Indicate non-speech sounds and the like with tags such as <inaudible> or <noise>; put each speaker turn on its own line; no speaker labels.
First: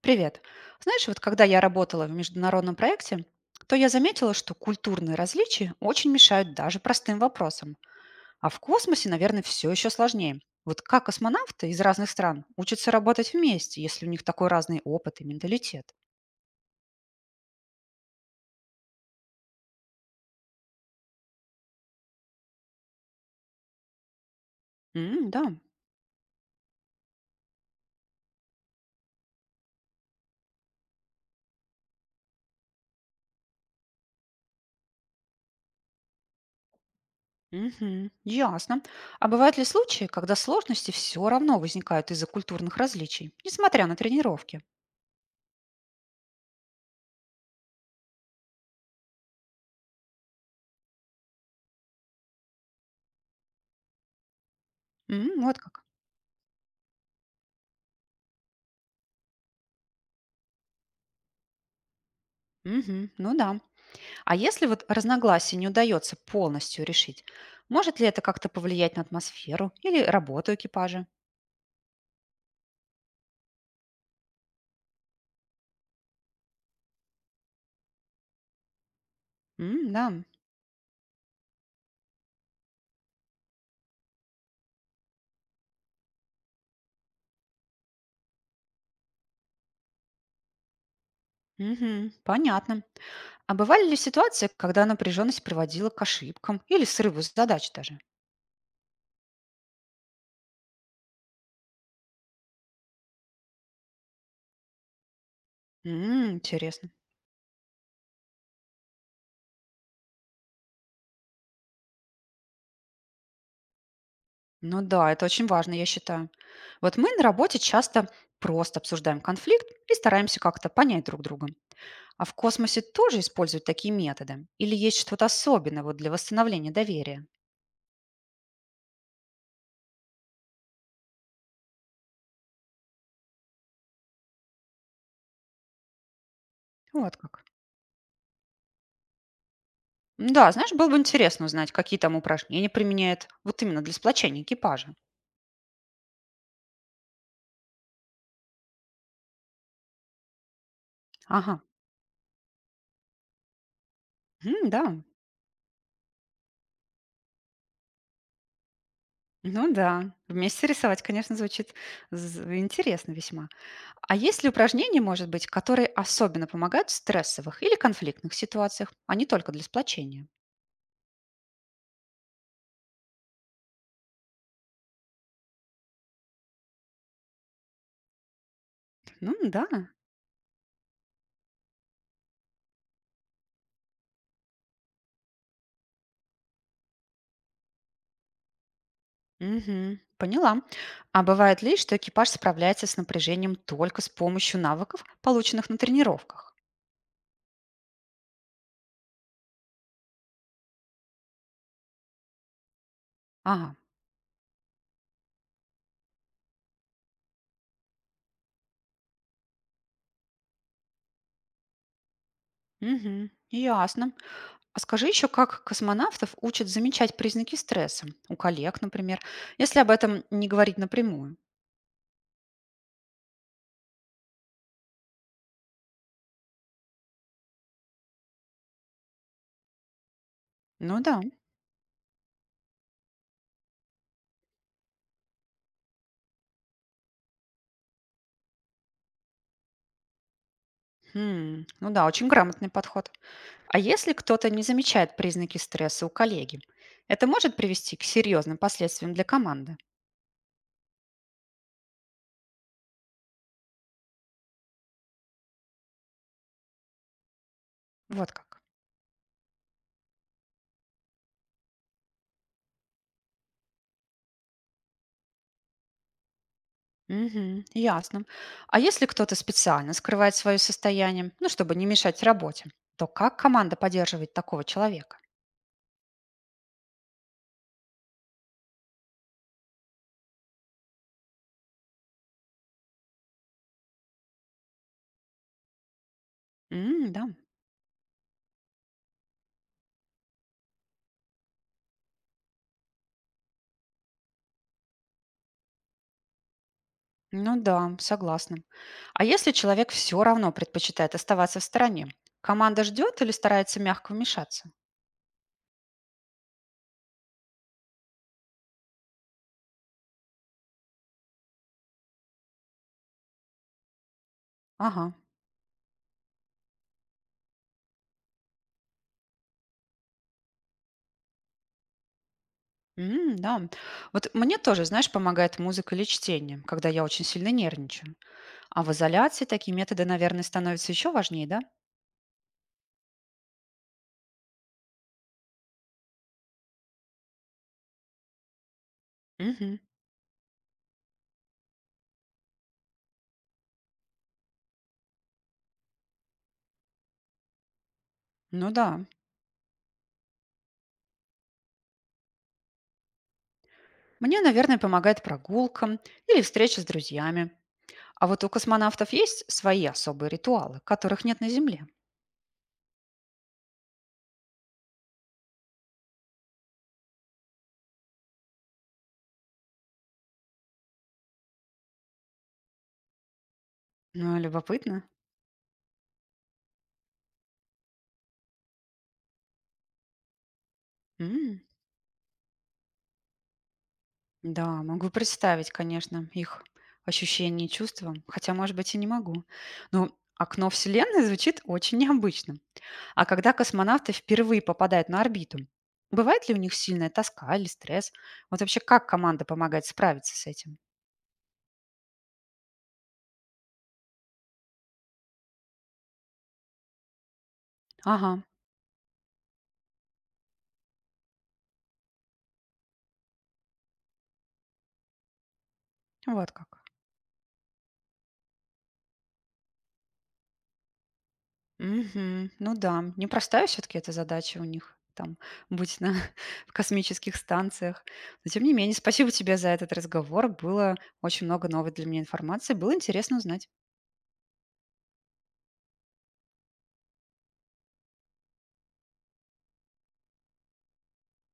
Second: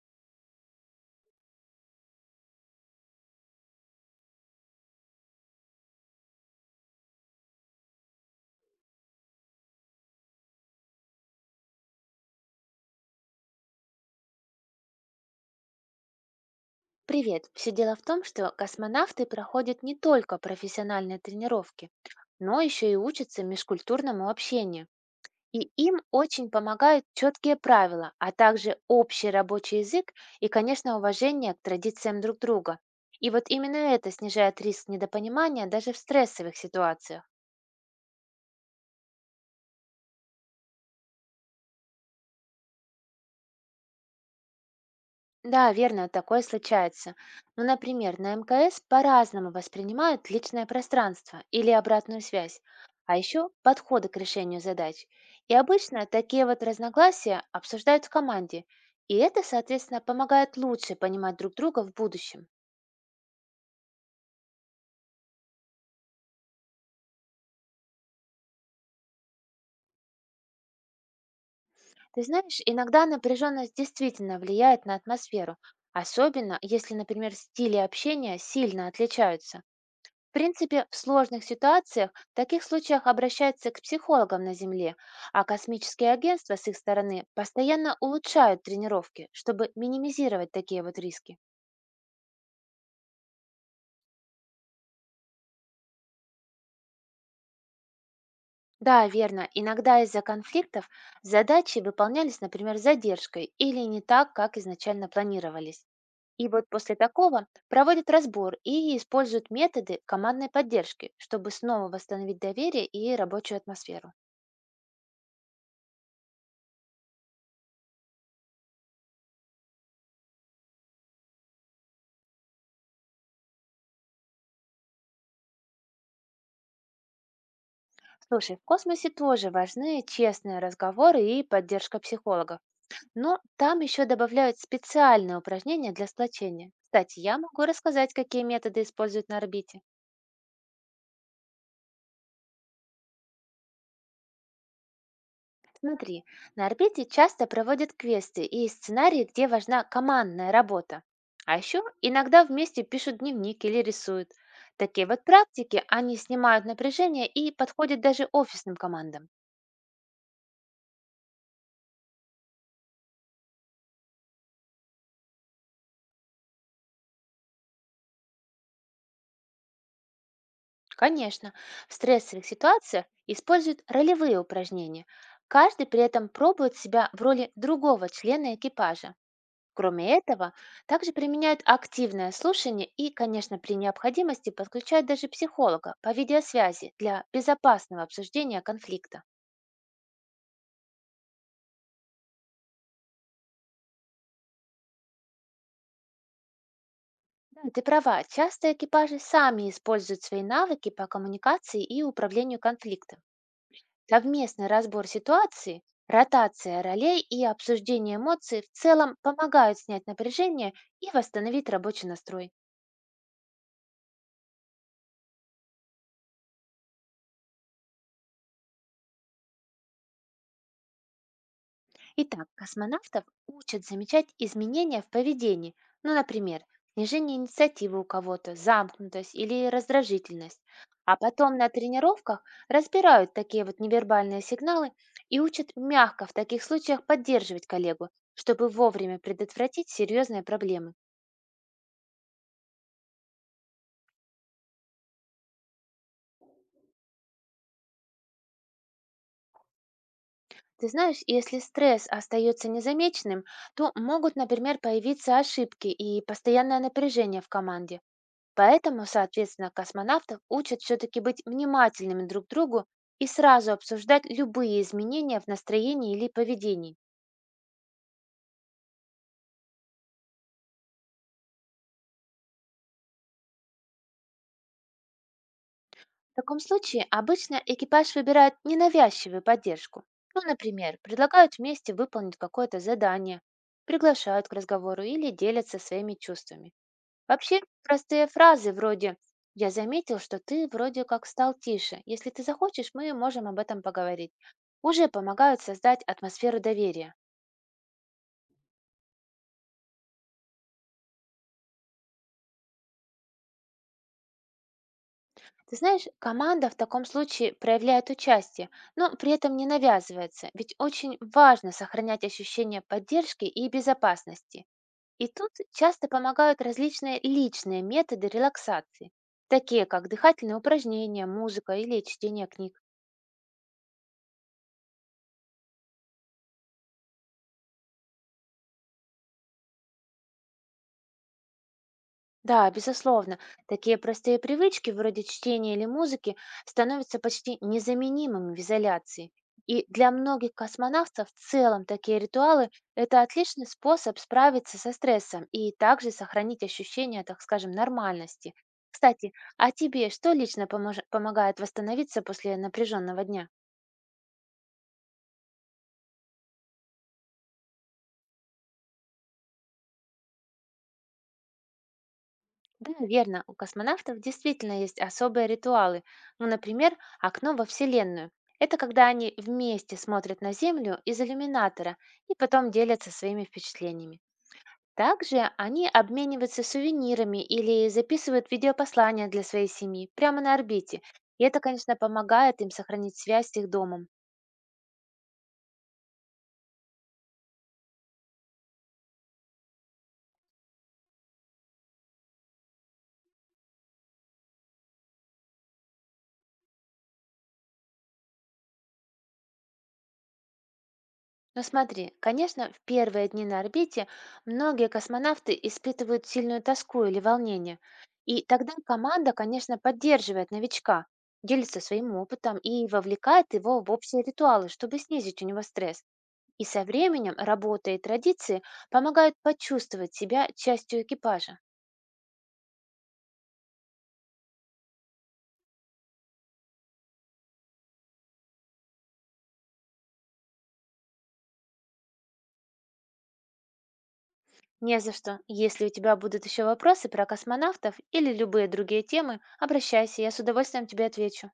Привет. Знаешь, вот когда я работала в международном проекте, то я заметила, что культурные различия очень мешают даже простым вопросам. А в космосе, наверное, все еще сложнее. Вот как космонавты из разных стран учатся работать вместе, если у них такой разный опыт и менталитет?
Привет. Все дело в том, что космонавты проходят не только профессиональные тренировки, но еще и учатся межкультурному общению.
М, да.
И им очень помогают четкие правила, а также общий рабочий язык и, конечно, уважение к традициям друг друга. И вот именно это снижает риск недопонимания даже в стрессовых ситуациях.
Мгм, ясно. А бывают ли случаи, когда сложности все равно возникают из-за культурных различий, несмотря на тренировки?
Да, верно, такое случается. Ну, например, на МКС по-разному воспринимают личное пространство или обратную связь, а еще подходы к решению задач.
М,
И
вот как.
обычно такие вот разногласия обсуждают в команде, и это, соответственно, помогает лучше понимать друг друга в будущем.
Мгм. Ну да. А если вот разногласия не удается полностью решить, может ли это как-то повлиять на атмосферу или работу экипажа?
Ты знаешь, иногда напряженность действительно влияет на атмосферу, особенно если, например, стили общения сильно отличаются.
М, да.
В принципе, в сложных ситуациях в таких случаях обращаются к психологам на Земле, а космические агентства с их стороны постоянно улучшают тренировки, чтобы минимизировать такие вот риски.
Мгм, понятно. А бывали ли ситуации, когда напряженность приводила к ошибкам или срыву задач даже?
Да, верно, иногда из-за конфликтов задачи выполнялись, например, с задержкой или не так, как изначально планировались.
М,
И вот
интересно.
после такого проводят разбор и используют методы командной поддержки, чтобы снова восстановить доверие и рабочую атмосферу.
Ну да, это очень важно, я считаю. Вот мы на работе часто просто обсуждаем конфликт и стараемся как-то понять друг друга. А в космосе тоже используют такие методы? Или есть что-то особенное вот для восстановления доверия?
Слушай, в космосе тоже важны честные разговоры и поддержка психологов. Но там еще добавляют специальные упражнения для сплочения.
Вот
Кстати, я
как.
могу рассказать, какие методы используют на орбите.
Да, знаешь, было бы интересно узнать, какие там упражнения применяют вот именно для сплочения экипажа.
Смотри, на орбите часто проводят квесты и сценарии, где важна командная работа. А
Ага.
еще иногда вместе пишут дневник или рисуют.
М, да.
Такие вот практики, они снимают напряжение и подходят даже офисным командам.
Ну да, вместе рисовать, конечно, звучит з интересно весьма. А есть ли упражнения, может быть, которые особенно помогают в стрессовых или конфликтных ситуациях, а не только для сплочения?
Конечно, в стрессовых ситуациях используют ролевые упражнения. Каждый при этом пробует себя в роли другого члена экипажа.
Ну да.
Кроме этого, также применяют активное слушание и, конечно, при необходимости подключают даже психолога по видеосвязи для безопасного обсуждения конфликта.
Мгм, поняла. А бывает ли, что экипаж справляется с напряжением только с помощью навыков, полученных на тренировках?
Да, ты права, часто экипажи сами используют свои навыки по коммуникации и управлению конфликтом.
Ага.
Совместный разбор ситуации, ротация ролей и обсуждение эмоций в целом помогают снять напряжение и восстановить рабочий настрой.
Мгм, ясно. А скажи еще, как космонавтов учат замечать признаки стресса у коллег, например, если об этом не говорить напрямую?
Итак, космонавтов учат замечать изменения в поведении, ну, например, снижение инициативы у кого-то, замкнутость или раздражительность.
Ну
А
да,
потом на тренировках разбирают такие вот невербальные сигналы и учат мягко в таких случаях поддерживать коллегу, чтобы вовремя предотвратить серьезные проблемы.
хм, ну да, очень грамотный подход. А если кто-то не замечает признаки стресса у коллеги, это может привести к серьезным последствиям для команды?
Ты знаешь, если стресс остается незамеченным, то могут, например, появиться ошибки и постоянное напряжение в команде.
Вот как.
Поэтому, соответственно, космонавтов учат все-таки быть внимательными друг к другу и сразу обсуждать любые изменения в настроении или поведении.
Мгм, ясно. А если кто-то специально скрывает свое состояние, ну, чтобы не мешать работе, то как команда поддерживает такого человека?
В таком случае обычно экипаж выбирает ненавязчивую поддержку. Ну, например, предлагают вместе выполнить какое-то задание, приглашают к разговору или делятся своими чувствами.
М, да.
Вообще, простые фразы вроде «Я заметил, что ты вроде как стал тише. Если ты захочешь, мы можем об этом поговорить». Уже помогают создать атмосферу доверия.
Ну да, согласна. А если человек все равно предпочитает оставаться в стороне? Команда ждет или старается мягко вмешаться?
Ты знаешь, команда в таком случае проявляет участие, но при этом не навязывается, ведь очень важно сохранять ощущение поддержки и безопасности.
Ага.
И тут часто помогают различные личные методы релаксации, такие как дыхательные упражнения, музыка или чтение книг.
М, да. Вот мне тоже, знаешь, помогает музыка или чтение, когда я очень сильно нервничаю. А в изоляции такие методы, наверное, становятся еще важнее, да?
Да, безусловно, такие простые привычки, вроде чтения или музыки, становятся почти незаменимыми в изоляции.
Мгм.
И для многих космонавтов в целом такие ритуалы– это отличный способ справиться со стрессом и также сохранить ощущение, так скажем, нормальности.
Ну да.
Кстати, а тебе что лично помогает восстановиться после напряженного дня?
Мне, наверное, помогает прогулка или встреча с друзьями. А вот у космонавтов есть свои особые ритуалы, которых нет на Земле.
Да, верно. У космонавтов действительно есть особые ритуалы. Ну, например, окно во Вселенную. Это когда они вместе смотрят на Землю из иллюминатора и потом делятся своими впечатлениями.
Ну, любопытно.
Также они обмениваются сувенирами или записывают видеопослания для своей семьи прямо на орбите. И это,
М.
конечно, помогает им сохранить связь с их домом.
Да, могу представить, конечно, их ощущения и чувства, хотя, может быть, и не могу. Но окно Вселенной звучит очень необычно. А когда космонавты впервые попадают на орбиту, бывает ли у них сильная тоска или стресс? Вот вообще как команда помогает справиться с этим?
Но смотри, конечно, в первые дни на орбите многие космонавты испытывают сильную тоску или волнение.
Ага,
И тогда команда, конечно, поддерживает новичка, делится своим опытом и вовлекает его в общие ритуалы, чтобы снизить у него стресс.
вот
И
как.
со временем работа и традиции помогают почувствовать себя частью экипажа.
Мгм. Ну да, непростая все-таки эта задача у них там быть на <laughs> в космических станциях. Но тем не менее, спасибо тебе за этот разговор. Было очень много новой для меня информации. Было интересно узнать.
Не за что. Если у тебя будут еще вопросы про космонавтов или любые другие темы, обращайся, я с удовольствием тебе отвечу.